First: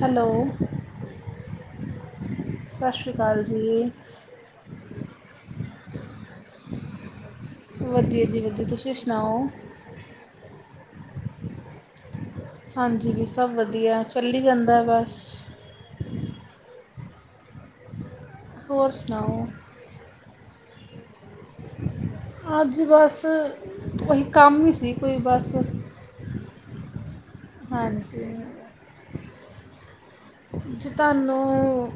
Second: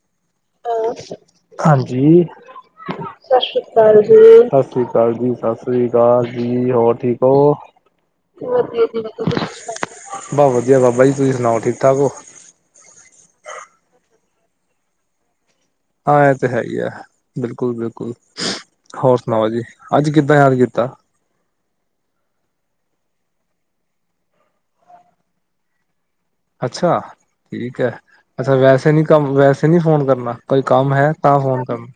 Hello. ਹਾਂਜੀ, ਸ਼੍ਰੀ ਸਤਿ ਅਕਾਲ ਸ੍ਰੀ ਜੀ ਅਕਾਲ। ਸਤਿ ਸ੍ਰੀ ਅਕਾਲ ਜੀ, ਸਤਿ ਸ੍ਰੀ ਅਕਾਲ ਜੀ ਹੋਰ ਠੀਕ ਹੋ? ਵਧੀਆ ਜੀ ਵਧੀਆ ਤੁਸੀਂ ਸੁਣਾਓ ਬਸ ਵਧੀਆ ਬਾਬਾ ਜੀ ਤੁਸੀਂ ਸੁਣਾਓ ਠੀਕ ਠਾਕ ਹੋ। ਹਾਂਜੀ ਜੀ ਸਭ ਵਧੀਆ, ਚੱਲੀ ਜਾਂਦਾ ਬਸ। ਹਾਂ ਇਹ ਤੇ ਹੈ ਹੀ ਹੈ, ਬਿਲਕੁਲ- ਬਿਲਕੁਲ ਹੋਰ ਸੁਣਾਓ ਜੀ। ਅੱਜ ਕਿੱਦਾਂ ਯਾਦ ਕੀਤਾ। ਅੱਜ ਬਸ, ਕੋਈ ਕੰਮ ਹੀਂ ਸੀ ਕੋਈ ਬਸ। ਅੱਛਾ, ਠੀਕ ਹੈ, ਹਾਂਜੀ ਅੱਛਾ ਵੈਸੇ ਨਹੀਂ ਕੰਮ ਵੈਸੇ ਨਹੀਂ ਫ਼ੋਨ ਕਰਨਾ। ਕੋਈ ਜੀ ਕੰਮ ਹੈ ਤਾਂ ਫੋਨ ਕਰਨਾ ਤੁਹਾਨੂੰ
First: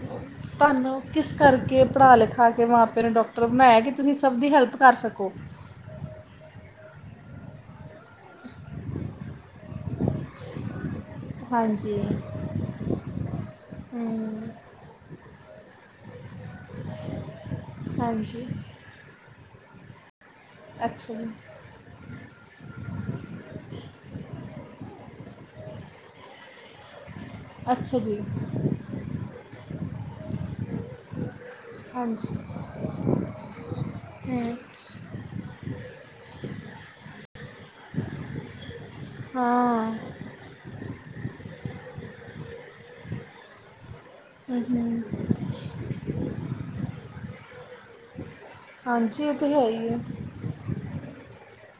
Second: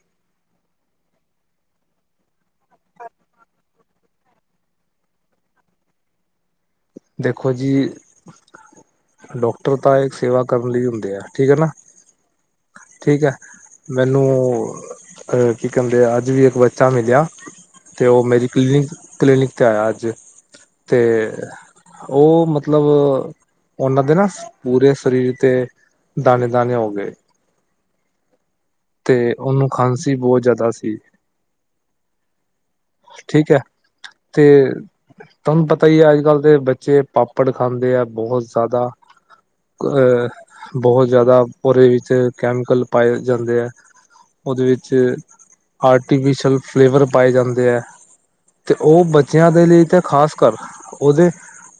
ਤੁਹਾਨੂੰ ਕਿਸ ਕਰਕੇ ਪੜ੍ਹਾ-ਲਿਖਾ ਕੇ ਮਾਂ ਪਿਓ ਨੇ ਡਾਕਟਰ ਬਣਾਇਆ ਕਿ ਤੁਸੀਂ ਸਭ ਦੀ ਹੈਲਪ ਕਰ ਸਕੋ। ਦੇਖੋ ਜੀ ਡਾਕਟਰ ਤਾਂ ਇਕ ਸੇਵਾ ਕਰਨ ਲਈ ਹੁੰ ਦਿਆ, ਠੀਕ ਹੈ ਨਾ ਹਾਂਜੀ ਠੀਕ ਹੈ। ਹੂੰ ਮੈਨੂੰ ਕੀ ਕਹਿੰਦੇ ਆ ਅੱਜ ਵੀ ਇੱਕ ਬੱਚਾ ਮਿਲਿਆ ਤੇ ਓਹ ਹਾਂਜੀ ਮੇਰੀ ਕਲੀਨਿਕ ਕਲੀਨਿਕ 'ਤੇ ਆਇਆ ਅੱਜ, ਤੇ ਅੱਛਾ ਜੀ ਓਹ ਮਤਲਬ ਉਹਨਾ ਦੇ ਨ, ਪੂਰੇ ਸਰੀਰ ਤੇ ਦਾਣੇ-ਦਾਣੇ ਹੋ ਗਏ। ਅੱਛਾ ਜੀ। ਤੇ ਔਨੂੰ, ਖਾਂਸੀ ਬਹੁਤ ਜਿਹਦਾ ਸੀ। ਹਾਂਜੀ। ਠੀਕ ਹੈ ਤੇ ਹੂੰ ਤੁਹਾਨੂੰ ਪਤਾ ਹੀ ਐ, ਅੱਜ-ਕੱਲ੍ਹ ਦੇ ਬੱਚੇ ਪਾਪੜ ਖਾਂਦੇ ਆ ਬਹੌਤ ਜੈਦਾ। ਹਾਂ ਅਹ, ਬਹੁਤ ਜ਼ਿਆਦਾ ਉਹਦੇ ਵਿੱਚ ਕੈਮੀਕਲ, ਪਾਏ ਜਾਂਦੇ ਹੈ। ਹੂੰ ਉਹਦੇ ਹੂੰ ਵਿੱਚ, ਆਰਟੀਫਿਸ਼ਲ ਫਲੇਵਰ, ਪਾਏ ਜਾਂਦੇ ਆ ਤੇ ਉਹ, ਹਾਂਜੀ ਇਹ ਤਾਂ ਬੱਚਿਆਂ ਦੇ ਹੈ ਲਈ ਹੀ ਹੈ ਤਾਂ ਖ਼ਾਸ ਘਰ, ਉਹਦੇ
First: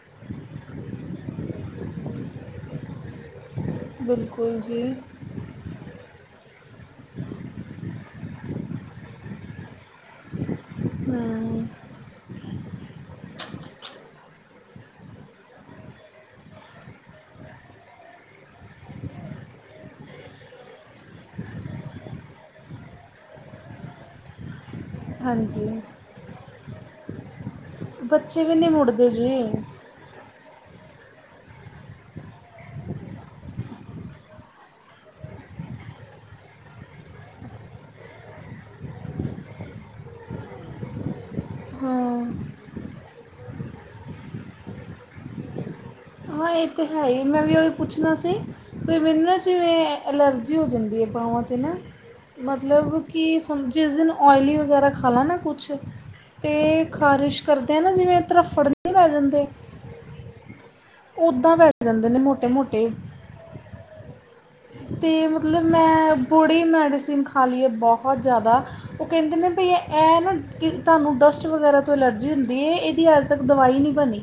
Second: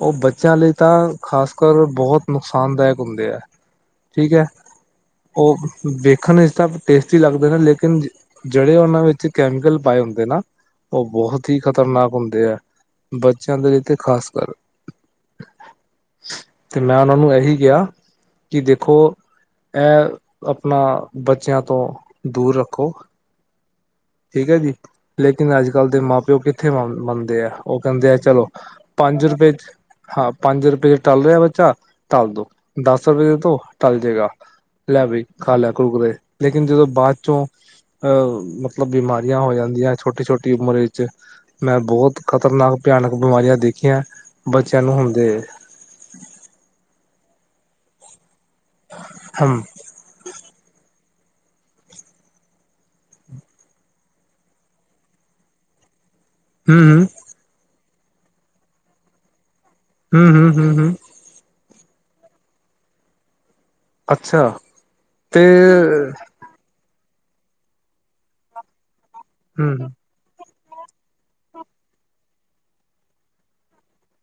ਉਹ ਬੱਚਿਆਂ ਲਈ ਤਾਂ, ਖ਼ਾਸ ਕਰ ਬਹੁਤ ਨੁਕਸਾਨਦਾਇਕ ਹੁੰਦੇ ਹੈ। ਠੀਕ ਬਿਲਕੁਲ ਜੀ। ਉਹ ਵੇਖਣ ਵਿਚ ਤਾਂ, ਟੇਸਟੀ ਲੱਗਦਾ ਨੇ ਲੇਕਿਨ ਜਿਹੜੇ ਉਹਨਾਂ ਵਿੱਚ, ਕੈਮੀਕਲ ਪਾਏ ਹੁੰਦੇ ਨਾ ਉਹ ਬਹੁਤ ਹੀ, ਹੂੰ ਖ਼ਤਰਨਾਕ ਹੁੰਦੇ ਆ, ਬੱਚਿਆਂ ਦੇ ਲਈ ਤੇ ਖ਼ਾਸ ਕਰ ਤੇ ਮੈਂ ਉਹਨਾਂ ਨੂੰ, ਇਹੀ ਕਿਹਾ ਕਿ ਦੇਖੋ ਇਹ ਆਪਣਾ, ਬੱਚਿਆਂ ਤੋਂ ਦੂਰ ਰੱਖੋ। ਠੀਕ ਹੈ, ਜੀ ਲੇਕਿਨ ਹਾਂਜੀ ਅੱਜ -ਕੱਲ੍ਹ ਦੇ ਮਾਂ ਪਿਓ ਕਿੱਥੇ ਮੰਨਦੇ ਆ। ਉਹ ਕਹਿੰਦੇ, ਆ ਬੱਚੇ ਚਲੋ ਵੀ ਨਹੀਂ ਮੁੜਦੇ ਪੰਜ ਜੀ ਰੁਪਏ ਹਾਂ ਪੰਜ ਰੁਪਏ, ਟਲ ਰਿਹਾ ਬੱਚਾ ਟਾਲ ਦੋ ਦਸ ਰੁਪਏ ਦੇ ਦੋ ਟਲ ਜਾਏਗਾ। ਲੈ ਬਈ, ਖਾ ਲੈ ਕੁੁਰਕਰੇ, ਲੇਕਿਨ ਜਦੋਂ ਬਾਅਦ ਚੋਂ ਅਹ ਮਤਲਬ, ਬਿਮਾਰੀਆਂ ਹੋ ਜਾਂਦੀਆਂ, ਛੋਟੀ- ਛੋਟੀ ਉਮਰ ਵਿੱਚ। ਮੈਂ ਬਹੁਤ, ਹਾਂ ਖ਼ਤਰਨਾਕ ਭਿਆਨਕ ਬਿਮਾਰੀਆਂ, ਦੇਖੀਆਂ ਬੱਚਿਆਂ ਨੂੰ ਹੁੰਦੇ। ਹਾਂ ਇਹ ਤਾਂ ਹੈ ਹੀ, ਮੈਂ ਵੀ ਉਹੀ ਪੁੱਛਣਾ ਸੀ ਵੀ ਮੈਨੂੰ ਨਾ ਹਮ ਜਿਵੇਂ? ਐਲਰਜੀ, ਹੋ ਜਾਂਦੀ ਹੈ ਬਾਹਵਾਂ 'ਤੇ ਨਾ ਮਤਲਬ ਕਿ, ਜਿਸ ਦਿਨ ਓਇਲੀ ਵਗੈਰਾ ਖਾਵਾ ਨਾ ਕੁਝ ਅਤੇ ਹਮ ਖ਼ਾਰਿਸ਼ ਕਰਦੇ ਆ ਨਾ ਜਿਵੇਂ, ਤੱਫੜ ਨਹੀਂ ਪੈ ਜਾਂਦੇ ਹਮ- ਹਮ- ਹਮ- ਹਮ। ਉੱਦਾਂ ਬੈਠ ਜਾਂਦੇ ਨੇ, ਮੋਟੇ- ਮੋਟੇ। ਅੱਛਾ ਤੇ ਮਤਲਬ ਮੈਂ ਥੋੜ੍ਹੀ ਮੈਡੀਸਿਨ, ਖਾ ਲਈਏ ਬਹੁਤ ਜ਼ਿਆਦਾ, ਉਹ ਕਹਿੰਦੇ ਨੇ ਬੀ ਹਮ ਏ ਨਾ ਕਿ ਤੁਹਾਨੂੰ, ਡਸਟ ਵਗੈਰਾ ਤੋਂ ਐਲਰਜੀ ਹੁੰਦੀ ਹੈ, ਇਹਦੀ ਅੱਜ ਤੱਕ ਦਵਾਈ ਨਹੀਂ ਬਣੀ।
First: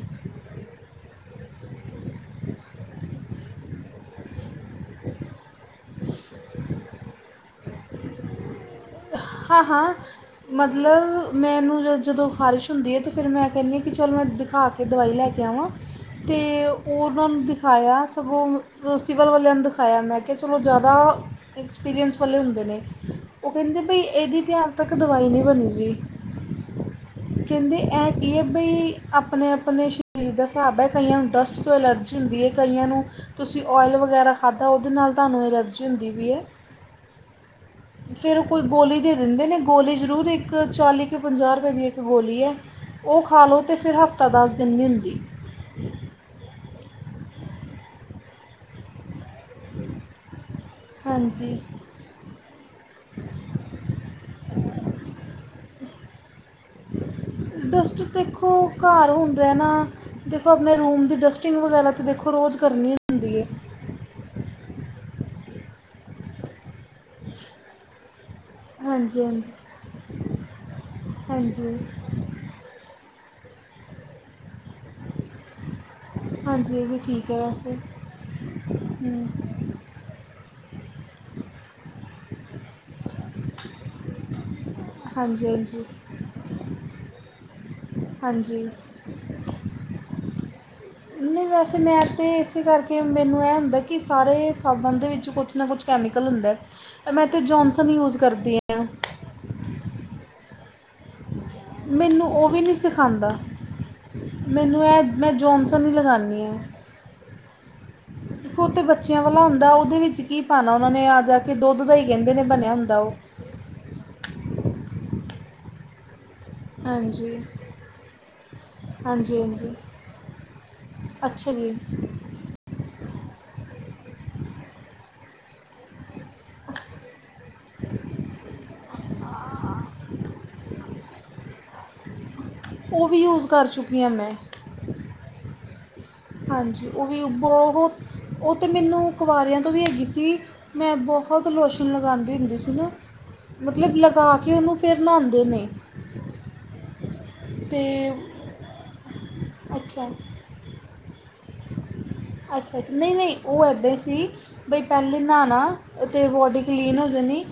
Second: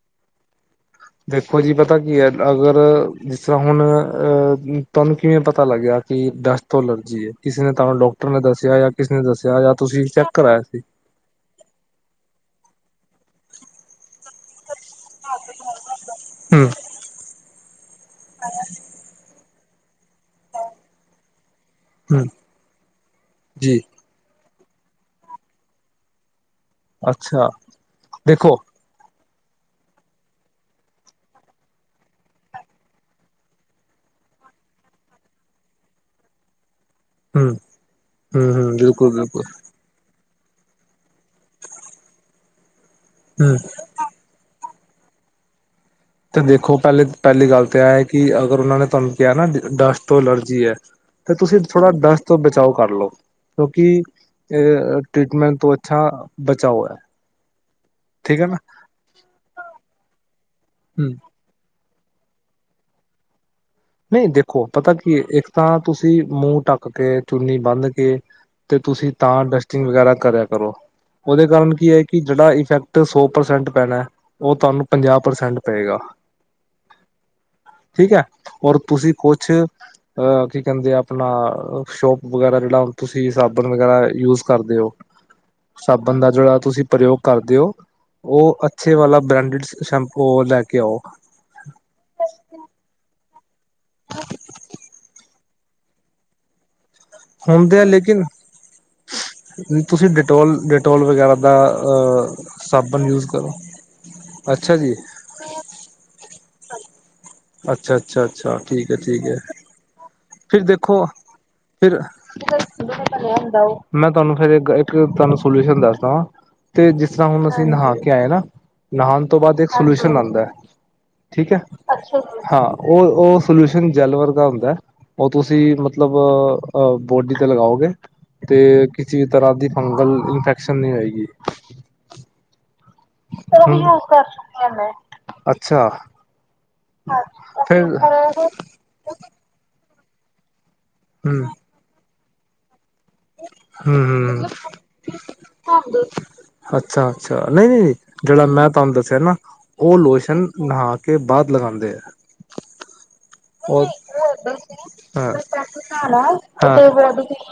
ਦੇਖੋ ਜੀ, ਪਤਾ ਕੀ ਹੈ ਅਗਰ ਜਿਸ ਤਰ੍ਹਾਂ ਹੁਣ, ਅ ਤੁਹਾਨੂੰ ਕਿਵੇਂ ਪਤਾ ਲੱਗਿਆ ਕਿ, ਡਸਟ ਤੋਂ ਅਲਰਜੀ ਹੈ, ਕਿਸੇ ਨੇ ਤੁਹਾਨੂੰ ਡਾਕ ਡਾਕਟਰ ਨੇ ਦੱਸਿਆ, ਜਾਂ ਕਿਸਨੇ ਦੱਸਿਆ, ਹਾਂ ਜਾਂ ਹਾਂ ਤੁਸੀਂ ਚੈੱਕ ਕਰਾਇਆ ਸੀ। ਮਤਲਬ ਮੈਨੂੰ, ਜ ਜਦੋਂ ਖਾਰਿਸ਼ ਹੁੰਦੀ ਹੈ ਤਾਂ, ਫਿਰ ਮੈਂ ਕਹਿੰਦੀ ਹਾਂ ਕਿ ਚੱਲ ਮੈਂ ਦਿਖਾ ਦਵਾਈ ਲੈ ਕੇ ਆਵਾਂ, ਤੇ ਹਮ ਓਹ। ਉਹ ਉਹਨਾਂ ਨੂੰ ਦਿਖਾਇਆ, ਸਗੋਂ ਸਿਵਲ ਵਾਲਿਆਂ ਨੂੰ ਦਿਖਾਇਆ ਮੈਂ ਕਿਹਾ, ਚਲੋ ਜ਼ਿਆਦਾ ਐਕਸਪੀਰੀਅੰਸ ਹਮ ਵਾਲੇ ਹੁੰਦੇ ਨੇ, ਉਹ ਜੀ ਕਹਿੰਦੇ, ਬਈ ਇਹਦੀ ਤਾਂ ਅੱਜ ਤੱਕ ਦਵਾਈ ਨਹੀਂ, ਬਣੀ ਜੀ। ਅੱਛਾ ਕਹਿੰਦੇ, ਐ ਇਹ ਕਿ ਦੇਖੋ ਫ ਆਈ ਆਪਣੇ--ਆਪਣੇ ਸਰੀਰ ਦਾ ਹਿਸਾਬ ਹੈ, ਕਈਆਂ ਨੂੰ ਡਸਟ ਤੋਂ ਐਲਰਜੀ ਹੁੰਦੀ ਹੈ, ਕਈਆਂ ਨੂੰ ਤੁਸੀਂ ਓਇਲ ਵਗੈਰਾ ਖਾਧਾ, ਉਹਦੇ ਨਾਲ ਤੁਹਾਨੂੰ ਐਲਰਜੀ ਹੁੰਦੀ ਵੀ ਹੈ। ਹਮ। ਫੇਰ ਉਹ ਹਮ ਕੋਈ ਹਮ ਗੋਲੀ, ਬਿਲਕੁਲ ਦੇ ਬਿਲਕੁਲ ਦਿੰਦੇ ਨੇ, ਗੋਲੀ ਜ਼ਰੂਰ, ਇੱਕ ਚਾਲੀ ਕੁ ਪੰਜਾਹ ਰੁਪਏ ਦੀ ਇੱਕ ਗੋਲੀ ਹੈ, ਉਹ ਖਾ ਹਮ ਲਓ ਅਤੇ ਫਿਰ ਹਫ਼ਤਾ ਦੱਸ ਦਿਨ ਨਹੀਂ ਹੁੰਦੀ। [inaudible] ਤੇ ਦੇਖੋ, ਪਹਿਲੇ ਪਹਿਲੀ ਗੱਲ ਤਾਂ ਇਹ ਹੈ ਕਿ, ਅਗਰ ਉਹਨਾਂ ਨੇ ਤੁਹਾਨੂੰ ਕਿਹਾ, ਨਾ ਡਸਟ ਤੋਂ ਅਲਰਜੀ ਹੈ। ਤੇ ਤੁਸੀਂ ਹਾਂਜੀ ਥੋੜਾ ਡਸਟ ਤੋਂ, ਬਚਾਓ ਕਰ ਲਓ, ਕਿਉਂਕਿ, ਅ ਟ੍ਰੀਟਮੈਂਟ ਤੋਂ ਅੱਛਾ ਬਚਾਓ ਹੈ ਡਸਟ ਠੀਕ ਹੈ ਦੇਖੋ ਨਾ ਘਰ ਹੁਣ ਰਹਿਣਾ, ਦੇਖੋ ਆਪਣੇ ਰੂਮ ਦੀ ਡਸਟਿੰਗ ਵਗੈਰਾ ਤਾਂ ਦੇਖੋ ਰੋਜ਼, ਕਰਨੀ ਹੁੰਦੀ ਹੈ। ਨਹੀਂ ਦੇਖੋ, ਪਤਾ ਕੀ ਇੱਕ ਤਾਂ ਤੁਸੀਂ ਮੂੰਹ ਟੱਕ ਰੱਕ ਕੇ ਚੁੰਨੀ ਬੰਨ ਕੇ ਤੇ ਤੁਸੀਂ ਹਾਂਜੀ ਹਾਂਜੀ ਤਾਂ ਡਸਟਿੰਗ ਵਗੈਰਾ ਕਰਿਆ ਕਰੋ। ਉਹਦੇ ਕਾਰਨ ਹਾਂਜੀ ਕੀ ਹੈ, ਕਿ ਜਿਹੜਾ ਇਫੈਕਟ ਸੌ ਪ੍ਰਸੈਂਟ ਪੈਣਾ ਉਹ ਤੁਹਾਨੂੰ ਪੰਜਾਹ ਪ੍ਰਸੈਂਟ ਪਏਗਾ ਹਾਂਜੀ ਉਹ ਵੀ ਠੀਕ ਹੈ ਵੈਸੇ ਠੀਕ ਹੈ, ਤੁਸੀਂ ਹੂੰ ਕੁਝ ਅ ਕੀ ਕਹਿੰਦੇ ਆ, ਆਪਣਾ ਸ਼ੋਪ ਵਗੈਰਾ ਜਿਹੜਾ ਤੁਸੀਂ ਸਾਬਣ ਵਗੈਰਾ ਯੂਜ ਕਰਦੇ ਹੋ, ਹਾਂਜੀ ਹਾਂਜੀ ਸਾਬਣ ਦਾ ਜਿਹੜਾ ਤੁਸੀਂ ਪ੍ਰਯੋਗ ਕਰਦੇ ਹੋ। ਉਹ ਹਾਂਜੀ ਅੱਛੇ ਵਾਲਾ ਬ੍ਰਾਂਡਡ ਸ਼ੈਂਪੂ ਲੈ ਕੇ ਆਓ। ਨਹੀਂ ਵੈਸੇ ਮੈਂ ਤਾਂ ਇਸੇ ਕਰਕੇ ਮੈਨੂੰ ਇਹ ਹੁੰਦਾ, ਕਿ ਸਾਰੇ ਸਾਬਣ ਦੇ ਵਿੱਚ ਕੁਛ ਨਾ ਕੁਛ। ਕੈਮੀਕਲ ਹੁੰਦਾ। ਮੈਂ ਤਾਂ ਹੁੰਦੇ ਆ ਜੌਨਸਨ ਯੂਜ਼ ਲੇਕਿਨ ਕਰਦੀ ਹਾਂ ਤੁਸੀਂ ਡਿਟੋਲ। ਟੋਲ ਵਗੈਰਾ ਦਾ ਮੈਨੂੰ ਉਹ ਵੀ ਨਹੀਂ ਸਾਬਣ ਯੂਜ ਸਿਖਾਉਂਦਾ ਕਰੋ, ਅੱਛਾ ਮੈਨੂੰ ਜੀ। ਇਹ ਮੈਂ ਜੋੌਨਸਨ ਹੀ ਲਗਾਨੀ ਆ। ਅੱਛਾ ਅੱਛਾ ਅੱਛਾ ਦੇਖੋ ਤੇ ਠੀਕ ਹੈ ਬੱਚਿਆਂ ਠੀਕ ਹੈ ਵਾਲਾ ਹੁੰਦਾ, ਉਹਦੇ ਵਿੱਚ ਕੀ ਫਿਰ ਪਾਣਾ ਉਹਨਾ ਦੇਖੋ ਨੇ ਆ ਜਾ ਕੇ ਦੁੱਧ। ਦੁੱਧ ਦਾ ਫਿਰ ਹੀ ਕਹਿੰਦੇ ਨੇ, ਬਣਿਆ ਹੁੰਦਾ ਉਹ। ਮੈਂ ਤੁਹਾਨੂੰ ਫੇਰ ਇੱਕ ਤੁਹਾਨੂੰ ਸੋਲਿਊਸ਼ਨ ਦੱਸਦਾ ਵਾਂ। ਤੇ ਜਿਸ ਤਰ੍ਹਾਂ ਹਾਂਜੀ ਹੁਣ ਅਸੀਂ ਨਹਾ ਕੇ ਆਏ ਨਾ, ਨਹਾਉਣ ਤੋਂ ਹਾਂਜੀ ਬਾਅਦ ਇੱਕ ਹਾਂਜੀ ਸੋਲਿਊਸ਼ਨ ਆਦਾ। ਅੱਛਾ ਜੀ। ਹਾਂ ਉਹ-ਉਹ ਸੋਲਿਊਸ਼ਨ ਜੈਲ ਵਰਗਾ ਹੁੰਦਾ। ਉਹ ਤੁਸੀਂ ਮਤਲਬ ਬੋਡੀ ਤੇ ਲਗਾਓਗੇ। ਤੇ ਕਿਸੇ ਤਰ੍ਹਾਂ ਦੀ ਫੰਗਲ ਇਨਫੈਕਸ਼ਨ ਨੀ ਹੋਏਗੀ। ਉਹ ਵੀ ਯੂਜ਼ ਕਰ ਚੁੱਕੀ ਹਾਂ ਮੈਂ ਅੱਛਾ। ਹਾਂਜੀ, ਉਹ ਵੀ ਫਿਰ ਬਹੁਤ ਹੂੰ ਉਹ ਤਾਂ ਮੈਨੂੰ ਕੁਵਾਰਿਆਂ ਤੋਂ ਵੀ ਹੈਗੀ ਸੀ। ਮੈਂ ਬਹੁਤ ਹੂੰ ਲੋਸ਼ਨ ਲਗਾਦੀ ਹੁੰਦੀ ਸੀ ਨਾ। ਮਤਲਬ ਲਗਾ ਕੇ, ਉਹਨੂੰ ਫੇਰ ਨਹਾਦੇ ਨੇ। ਅੱਛਾ-ਅੱਛਾ, ਅਤੇ ਨਹੀਂ-ਨਹੀਂ ਜਿਹੜਾ ਮੈਂ ਤੁਹਾਨੂੰ ਦੱਸਿਆ ਨਾ ਉਹ ਅੱਛਾ ਲੋਸ਼। ਨਹਾ ਕੇ ਬਾਅਦ ਲਗਾਦੇ ਐ। ਅੱਛਾ-ਅੱਛਾ, ਨਹੀਂ-ਨਹੀਂ। ਔ [unintelligible] ਹਾਂ ਨਹਾਉਣਾ [unintelligible] ਹਾਂ। ਫਿਰ ਉਸ ਤੋਂ ਅਤੇ ਬਾਅਦ ਬੋਡੀ ਕਲੀਨ ਹੋ ਜਾਣੀ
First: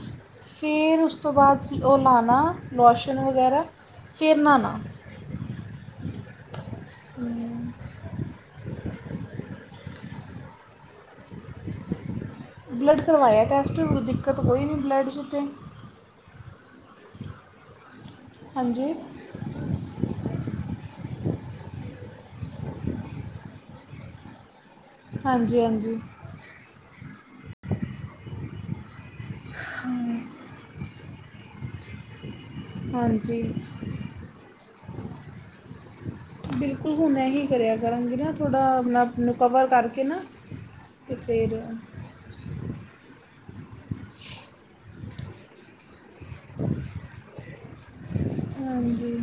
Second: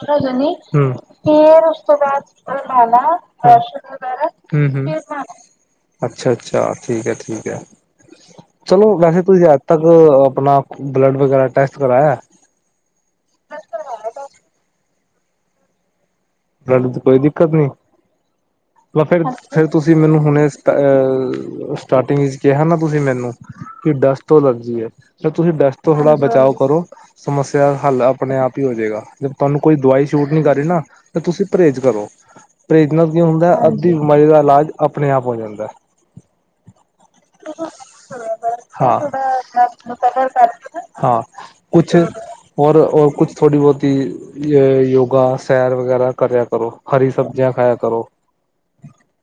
ਫਿਰ ਉਸ ਤੋਂ ਬਾਅਦ ਉਹ ਲਾਉਣਾ ਫਿਰ ਮਾ ਲੋਸ਼ਨ ਵਗੈਰਾ ਦਰਸ਼ਨ ਵਗੈਰਾ ਫਿਰ ਨਹਾਉਣਾ [unintelligible] ਅੱਛਾ-ਅੱਛਾ, ਠੀਕ ਹੈ ਠੀਕ ਹੈ। ਚਲੋ ਵੈਸੇ ਤੁਸੀ ਅੱਜ-ਤੱਕ ਆਪਣਾ ਬਲੱਡ ਵਗੈਰਾ ਟੈਸਟ ਕਰਾਇਆ। ਬਲੱਡ ਕਰਵਾਇਆ, ਟੈਸਟ ਦਿੱਕਤ ਕੋਈ ਨਹੀਂ ਬਲੱਡ ਚ ਤੇ। ਲੜਨ 'ਚ ਕੋਈ ਦਿੱਕਤ ਨੀ ਹਾਂਜੀ ਲ ਫਿਰ ਏ ਤੁਸੀਂ ਮੈਨੂੰ ਹੁਣੇ ਸਟਾਰਟਿੰਗ ਵਿੱਚ ਕਿਹਾ ਨਾ ਤੁਸੀਂ ਮੈਨੂੰ ਕਿ ਡਸਟ ਤੋਂ ਲੱਗੀ ਐ, ਫੇਰ ਤੁਸੀਂ ਹਾਂਜੀ ਡਸਟ ਤੋਂ ਹਾਂਜੀ ਥੋੜ੍ਹਾ ਬਚਾਓ ਕਰੋ, ਸਮੱਸਿਆ ਹੱਲ ਆਪਣੇ ਆਪ ਹੀ ਹੋ ਜਾਏਗਾ ਜੇ ਤਾਨੂੰ ਕੋਈ ਦਵਾਈ ਸ਼ੂਟ ਨੀ ਕਰੀ ਨਾ, ਤਾਂ ਤੁਸੀਂ ਪਰਏਜ਼ ਕਰੋ ਪ੍ਰੇਜਨਾ ਕੀ ਹੁੰਦਾ ਹਾਂਜੀ ਹੈ, ਅੱਧੀ ਬਿਮਾਰੀ ਦਾ ਇਲਾਜ ਆਪਣੇ ਆਪ ਹੋ ਜਾਂਦਾ ਬਿਲਕੁਲ ਹੁਣ ਇਹੀ ਕਰਿਆ ਕਰਾਂਗੀ ਨਾ ਥੋੜ੍ਹਾ [unintelligible] ਆਪਣਾ ਆਪ ਨੂੰ ਕਵਰ ਕਰਕੇ ਨਾ ਅਤੇ ਹਾਂ ਫਿਰ ਕੁਛ ਔਰ ਕੁਛ ਥੋੜੀ ਬੋਤੀ ਯੋਗਾ ਸੈਰ ਵਗੈਰਾ ਕਰਿਆ ਕਰੋ, ਹਰੀ ਸਬਜ਼ੀਆਂ ਖਾਇਆ ਕਰੋ ਹਾਂਜੀ,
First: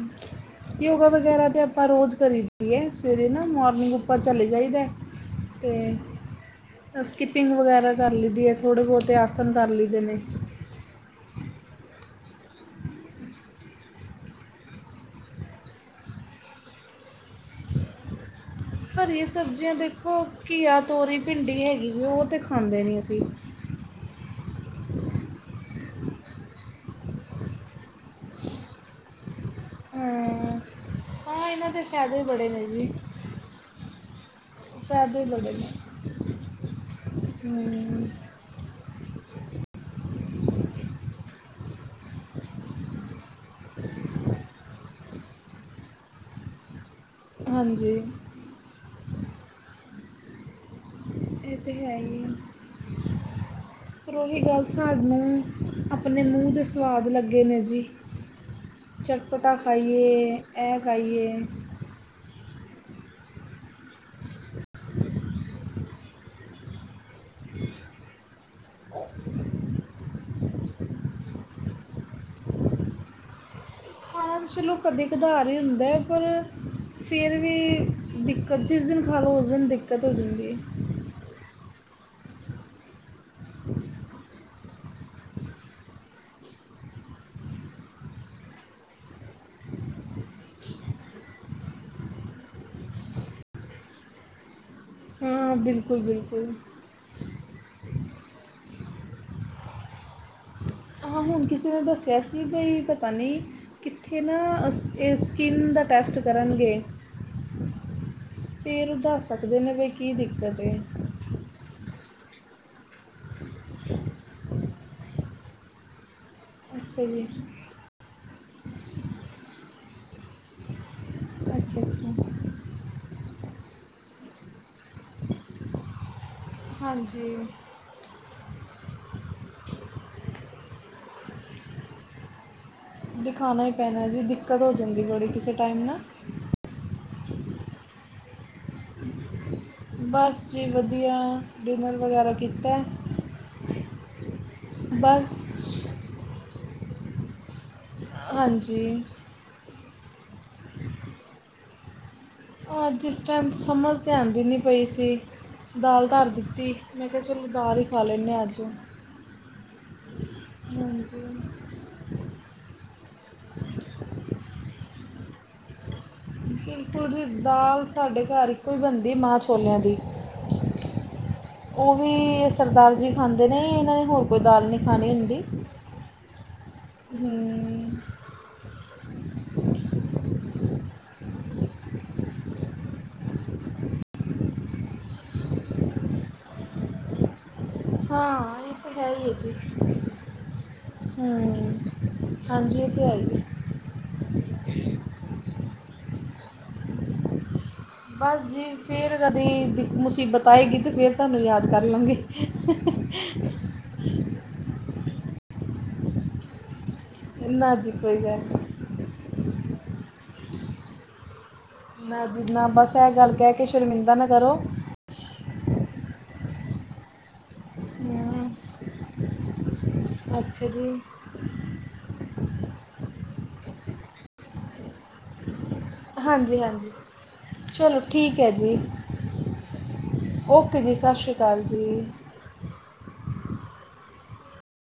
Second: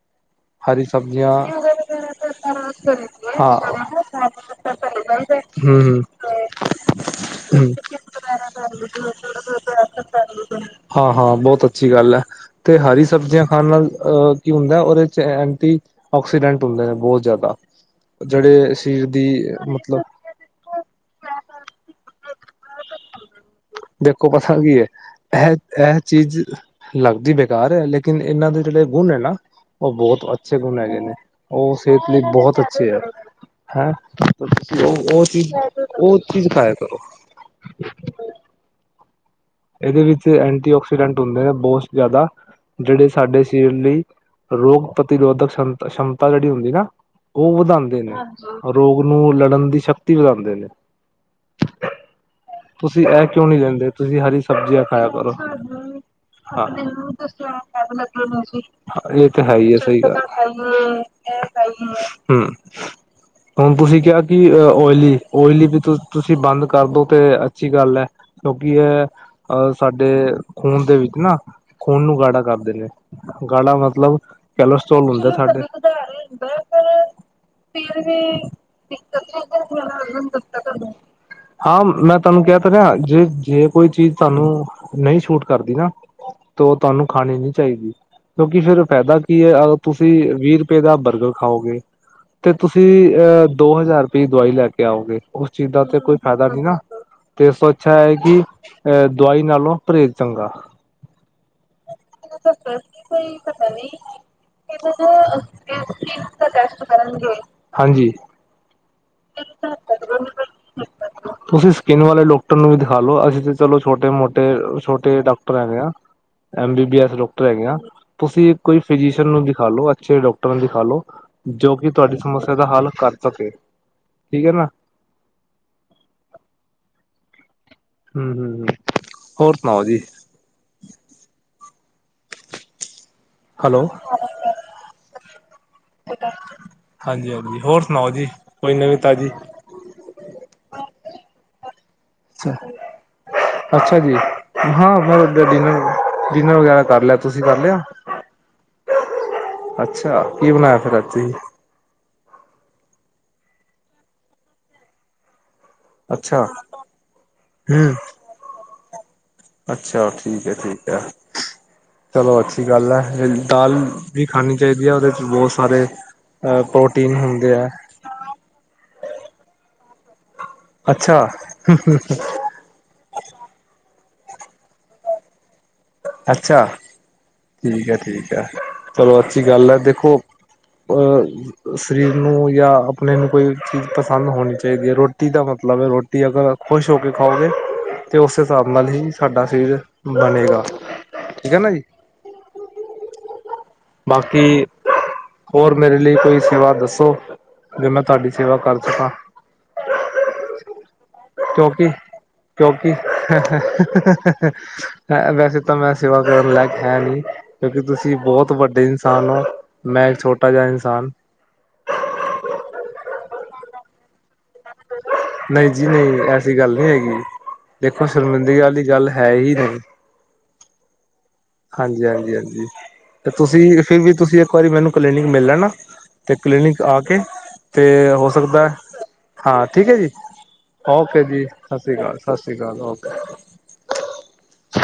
ਯੋਗਾ ਵਗੈਰਾ ਤਾਂ ਆਪਾਂ ਰੋਜ਼ ਕਰੀ ਦੀਏ ਸਵੇਰੇ ਨਾ ਮੋਰਨਿੰਗ ਉੱਪਰ ਚਲੇ ਜਾਈਦਾ ਅਤੇ ਹੂੰ-ਹੂੰ। ਸਕਿਪਿੰਗ ਵਗੈਰਾ ਕਰ ਲਈਦੀ ਹੈ ਥੋੜ੍ਹੇ ਬਹੁਤੇ ਆਸਨ ਕਰ ਲਈਦੇ ਨੇ ਹਾਂ-ਹਾਂ, ਬਹੁਤ ਅੱਛੀ ਗੱਲ ਹੈ। ਤੇ ਹਰੀ ਸਬਜ਼ੀਆਂ ਖਾਣ ਨਾਲ ਅਹ ਕੀ ਹੁੰਦਾ, ਉਹਦੇ ਚ ਐਂਟੀ। ਆਕਸੀਡੈਂਟ ਹੁੰਦੇ ਨੇ, ਬਹੁਤ ਜ਼ਿਆਦਾ ਜਿਹੜੇ ਸਰੀਰ ਹਰੀਆਂ ਦੀ ਸਬਜ਼ੀਆਂ ਮਤਲਬ। ਦੇਖੋ ਘੀਆ, ਤੋਰੀ, ਭਿੰਡੀ, ਹੈਗੀ ਉਹ ਤਾਂ ਖਾਂਦੇ ਨਹੀਂ ਅਸੀਂ। ਦੇਖੋ ਪਤਾ ਕੀ ਹੈ। ਇਹ ਇਹ ਚੀਜ਼ ਲੱਗਦੀ ਬੇਕਾਰ ਹੈ, ਲੇਕਿਨ ਇਹਨਾਂ ਦੇ ਜਿਹੜੇ ਗੁਣ ਹੈ ਨਾ। ਉਹ ਬਹੁਤ ਹਾਂ ਅੱਛੇ ਗੁਣ ਹੈਗੇ ਨੇ, ਹਾਂ ਇਹਨਾਂ ਉਹ ਦੇ ਸਿਹਤ ਲਈ ਫਾਇਦੇ ਬੜੇ ਬਹੁਤ ਨੇ ਜੀ ਅੱਛੇ ਆ। ਹੈਂ, ਤੁਸੀਂ ਉਹ ਉਹ ਫਾਇਦੇ ਬੜੇ ਨੇ ਚੀਜ਼ ਉਹ ਚੀਜ਼ ਖਾਇਆ ਕਰੋ। ਹਮ, ਇਹਦੇ ਵਿੱਚ ਐਂਟੀ ਆਕਸੀਡੈਂਟ ਹੁੰਦੇ ਨੇ ਬਹੁਤ ਜ਼ਿਆਦਾ। ਜਿਹੜੇ ਸਾਡੇ ਸਰੀਰ ਲਈ, ਰੋਗ ਪ੍ਰਤੀਰੋਧਕ ਕਸ਼ਮਤਾ ਜਿਹੜੀ ਹੁੰਦੀ ਨਾ ਉਹ ਹਾਂਜੀ ਵਧਾਉਂਦੇ ਨੇ, ਰੋਗ ਨੂੰ ਲੜਨ ਦੀ ਸ਼ਕਤੀ ਵਧਾਉਂਦੇ ਨੇ। ਇਹ ਤਾਂ ਹੈ ਹੀ ਹੈ ਤੁਸੀਂ ਇਹ ਕਿਉਂ ਨਹੀਂ ਲੈਂਦੇ ਪਰ ਤੁਸੀਂ ਹਰੀ ਉਹੀ ਗੱਲ ਚੀਜਾਂ ਖਾਇਆ ਕਰੋ। ਸਾਨੂੰ ਆਪਣੇ ਮੂੰਹ ਦੇ ਹਾਂ ਸਵਾਦ ਲੱਗੇ ਨੇ ਜੀ ਇਹ ਤਾਂ ਚਟਪਟਾ ਹੈ ਸਹੀ ਖਾਈਏ ਗੱਲ ਇਹ ਖਾਈਏ ਏ। ਹੂੰ [unintelligible] ਹੁਣ ਤੁਸੀਂ ਕਿਹਾ ਕਿ ਓਇਲੀ ਓਇਲੀ ਵੀ ਤੁਸੀਂ ਬੰਦ ਕਰਦੋ ਤੇ ਅੱਛੀ ਗੱਲ ਏ। ਕਿਉਂਕਿ ਇਹ ਅ ਸਾਡੇ ਖੂਨ ਦੇ ਵਿੱਚ ਨਾ, ਖੂਨ ਨੂੰ ਗਾੜਾ ਕਰਦੇ ਨੇ। ਗਾੜਾ ਮਤਲਬ ਖਾਣਾ ਤਾਂ ਚਲੋ ਕੈਲਸਟ੍ਰੋਲ ਕਦੇ ਹੁੰਦੇ ਕਦਾਰ ਹੀ ਸਾਡੇ ਹੁੰਦਾ ਹੈ, ਪਰ ਫਿਰ ਵੀ ਫਿਰ ਵੀ, ਦਿੱਕਤ ਜਿਸ ਦਿਨ ਖਾ ਦਿੱਕਤ ਲਓ ਉਸ ਦਿਨ ਦਿੱਕਤ ਹੋ ਜਾਂਦੀ ਹੈ [unintelligible] ਹਾਂ ਮੈਂ ਤੁਹਾਨੂੰ ਕਹਿ ਤਾ ਰਿਹਾ ਜੇ ਜੇ ਕੋਈ ਚੀਜ਼ ਤੁਹਾਨੂੰ ਨਹੀਂ ਛੂਟ ਕਰਦੀ ਨਾ, ਤੇ ਉਹ ਤੁਹਾਨੂੰ ਖਾਣੀ ਨੀ ਚਾਹੀਦੀ। ਕਿਉਂਕਿ ਫੇਰ ਫਾਇਦਾ ਕੀ ਹੈ ਅ ਤੁਸੀਂ ਵੀਹ ਰੁਪਏ ਦਾ ਬਰਗਰ ਖਾਓਗੇ। ਤੇ ਤੁਸੀਂ ਅ ਦੋ ਹਜ਼ਾਰ ਰੁਪਏ ਦਵਾਈ ਲੈ ਕੇ ਆਓਗੇ, ਉਸ ਹਾਂ ਚੀਜ਼ ਦਾ ਤੇ ਬਿਲਕੁਲ ਕੋਈ ਫਾਇਦਾ ਬਿਲਕੁਲ ਨੀ ਨਾ। ਤੇ ਇਸ ਤੋਂ ਅੱਛਾ ਹੈ ਕਿ ਅਹ ਦਵਾਈ ਨਾਲੋਂ ਪਰਹੇਜ਼ ਚੰਗਾ। ਹਾ ਹੁਣ ਕਿਸੇ ਨੇ ਦੱਸਿਆ ਸੀ ਬਈ ਪਤਾ ਨੀਂ, ਕਿੱਥੇ ਨਾ ਅਸੀ ਇਹ ਸਕਿੰਨ ਦਾ ਟੈਸਟ ਕਰਨਗੇ। ਹਾਂਜੀ ਫੇਰ ਉਹ ਦੱਸ ਸਕਦੇ ਨੇ ਬਈ ਕੀ ਦਿੱਕਤ ਏ। ਤੁਸੀਂ ਸਕਿੰਨ ਵਾਲੇ ਡਾਕਟਰ ਨੂੰ ਵੀ ਦਿਖਾਲੋ ਅਸੀਂ ਤੇ ਚਲੋ ਛੋਟੇ-ਮੋਟੇ ਛੋਟੇ ਡਾਕਟਰ ਹੈਗੇ ਆ, ਐਮ ਬੀ ਬੀ ਅੱਛਾ ਐਸ ਜੀ ਡਾਕਟਰ ਹੈਗੇ ਆ। ਤੁਸੀਂ ਕੋਈ ਫਿਜੀਸ਼ੀਅਨ ਨੂੰ ਦਿਖਾ ਲੋ ਅੱਛੇ ਡਾਕਟਰ ਨੂੰ ਦਿਖਾ ਲੋ, ਜੋ ਅੱਛਾ ਕਿ ਅੱਛਾ ਤੁਹਾਡੀ ਸਮੱਸਿਆ ਦਾ ਹੱਲ ਕਰ ਸਕੇ, ਠੀਕ ਐ ਨਾ। ਹਾਂਜੀ ਹੂੰ-ਹੂੰ ਹੋਰ ਸੁਣਾਓ ਜੀ? ਦਿਖਾਣਾ ਈ ਹੈਲੋ ਪੈਣਾ ਜੀ ਦਿੱਕਤ ਹੋ ਜਾਂਦੀ ਬੜੀ ਕਿਸੇ ਟਾਈਮ ਨਾ ਹਾਂਜੀ-ਹਾਂਜੀ ਹੋਰ ਸੁਣਾਓ ਜੀ ਕੋਈ ਨਵੀਂ ਤਾਜ਼ੀ? ਬਸ ਜੀ ਵਧੀਆ। ਈ ਮੇਲ ਵਗੈਰਾ ਕੀਤਾ ਹੈ। ਅੱਛਾ ਜੀ, ਹਾਂ ਬਸ ਡਿਨਰ ਡਿਨਰ ਵਗੈਰਾ ਕਰ ਲਿਆ, ਤੁਸੀਂ ਕਰ ਲਿਆ? ਹਾਂਜੀ। ਅੱਛਾ, ਕੀ ਬਣਾਇਆ ਫਿਰ ਅੱਜ ਤੁਸੀ? ਅੱਜ ਇਸ ਟਾਈਮ ਸਮਝ ਤੇ ਆਂਦੀ ਨੀ ਪਈ ਸੀ। ਦਾਲ ਧਰ ਅੱਛਾ, ਦਿੱਤੀ, ਮੈਂ ਕਿਹਾ ਚਲੋ ਦਾਲ ਹੀ ਹੂੰ, ਖਾ ਲੈਂਦੇ ਹਾਂ ਅੱਜ। ਅੱਛਾ ਠੀਕ ਏ ਠੀਕ ਏ। ਹਾਂਜੀ ਚਲੋ ਅੱਛੀ ਗੱਲ ਐ, ਦਾਲ ਵੀ ਖਾਣੀ ਚਾਹੀਦੀ ਐ ਉਹਦੇ ਚ ਬਹੁਤ ਸਾਰੇ ਅ ਬਿਲਕੁਲ ਪ੍ਰੋਟੀਨ ਜੀ ਹੁੰਦੇ ਐ। ਦਾਲ ਸਾਡੇ ਘਰ ਇੱਕੋ ਹੀ ਬਣਦੀ ਏ ਮਾਂਹ ਛੋਲਿਆਂ ਦੀ, ਅੱਛਾ-ਅੱਛਾ ਉਹ ਵੀ ਸਰਦਾਰ ਜੀ ਖਾਂਦੇ ਨੇ ਇਹਨਾਂ ਨੇ ਹੋਰ ਕੋਈ ਦਾਲ ਨੀ ਖਾਣੀ ਹੁੰਦੀ। ਅੱਛਾ ਠੀਕ ਆ ਹਮ, ਠੀਕ ਆ ਚਲੋ ਅੱਛੀ ਗੱਲ ਏ ਦੇਖੋ ਅ [unintelligible] ਸਰੀਰ ਨੂੰ ਯਾ ਆਪਣੇ ਨੂੰ ਕੋਈ ਚੀਜ਼ ਪਸੰਦ ਹੋਣੀ ਚਾਹੀਦੀ ਏ ਰੋਟੀ ਦਾ ਮਤਲਬ ਹੈ ਰੋਟੀ ਅਗਰ ਖੁਸ਼ ਹੋ ਕੇ ਖਾਓਗੇ, ਤਾਂ ਉਸ ਹਾਂ ਹਿਸਾਬ ਇਹ ਨਾਲ ਈ ਸਾਡਾ ਸਰੀਰ ਬਣੇਗਾ। ਠੀਕ ਹੈ ਨਾ ਹੂੰ, ਜੀ ਹਾਂਜੀ ਇਹ ਤੇ ਹੈ ਈ ਏ। ਬਾਕੀ, ਹੋਰ ਮੇਰੇ ਲਈ ਕੋਈ ਸੇਵਾ ਦੱਸੋ। ਜੋ ਮੈਂ ਤੁਹਾਡੀ ਬਸ ਸੇਵਾ ਜੀ ਕਰ ਸਕਾਂ ਫੇਰ ਕਦੀ ਮੁਸੀਬਤ ਆਏਗੀ ਤਾਂ ਫੇਰ ਤੁਹਾਨੂੰ ਯਾਦ ਕਰ ਕਿਉਂਕਿ ਲਾਂਗੇ। ਕਿਉਂਕਿ ਵੈਸੇ ਤਾਂ ਮੈਂ ਸੇਵਾ ਕਰਨ ਲੈਕ ਹੈ ਨੀ ਨਾ ਕਿਉਂਕਿ ਜੀ ਤੁਸੀਂ ਕੋਈ ਗੱਲ ਬਹੁਤ ਨਹੀਂ। ਵੱਡੇ ਇਨਸਾਨ ਹੋ ਮੈਂ ਇੱਕ ਛੋਟਾ ਜਿਹਾ ਇਨਸਾਨ ਨਾਂ ਜੀ ਨਾਂ ਬਸ ਇਹ ਗੱਲ ਕੀਹ ਕੇ ਸ਼ਰਮਿੰਦਾ ਨਾ ਕਰੋ, ਨਈ ਜੀ ਨਈ ਐਸੀ ਗੱਲ ਨੀ ਹੈਗੀ, ਦੇਖੋ ਹਮ, ਸ਼ਰਮਿੰਦਗੀ ਆਲੀ ਗੱਲ ਹੈ ਹੀ ਨਹੀਂ। ਅੱਛਾ ਜੀ। ਹਾਂਜੀ, ਹਾਂਜੀ, ਹਾਂਜੀ ਤੇ ਤੁਸੀਂ ਫੇਰ ਵੀ ਤੁਸੀਂ ਇੱਕ ਵਾਰੀ ਮੈਨੂੰ ਕਲੀਨਿਕ ਮਿਲ ਲੈਣਾ। ਤੇ ਹਾਂਜੀ ਕਲੀਨਿਕ ਹਾਂਜੀ ਆ ਕੇ, ਤੇ ਚਲੋ ਹੋ ਠੀਕ ਹੈ ਸਕਦਾ, ਜੀ ਹਾਂ ਠੀਕ ਹੈ ਜੀ, ਸਤਿ ਓਕੇ ਸ਼੍ਰੀ ਜੀ ਅਕਾਲ ਸਤਿ ਸ਼੍ਰੀ ਜੀ ਅਕਾਲ, ਸਤਿ ਸ਼੍ਰੀ ਅਕਾਲ ਓਕੇ।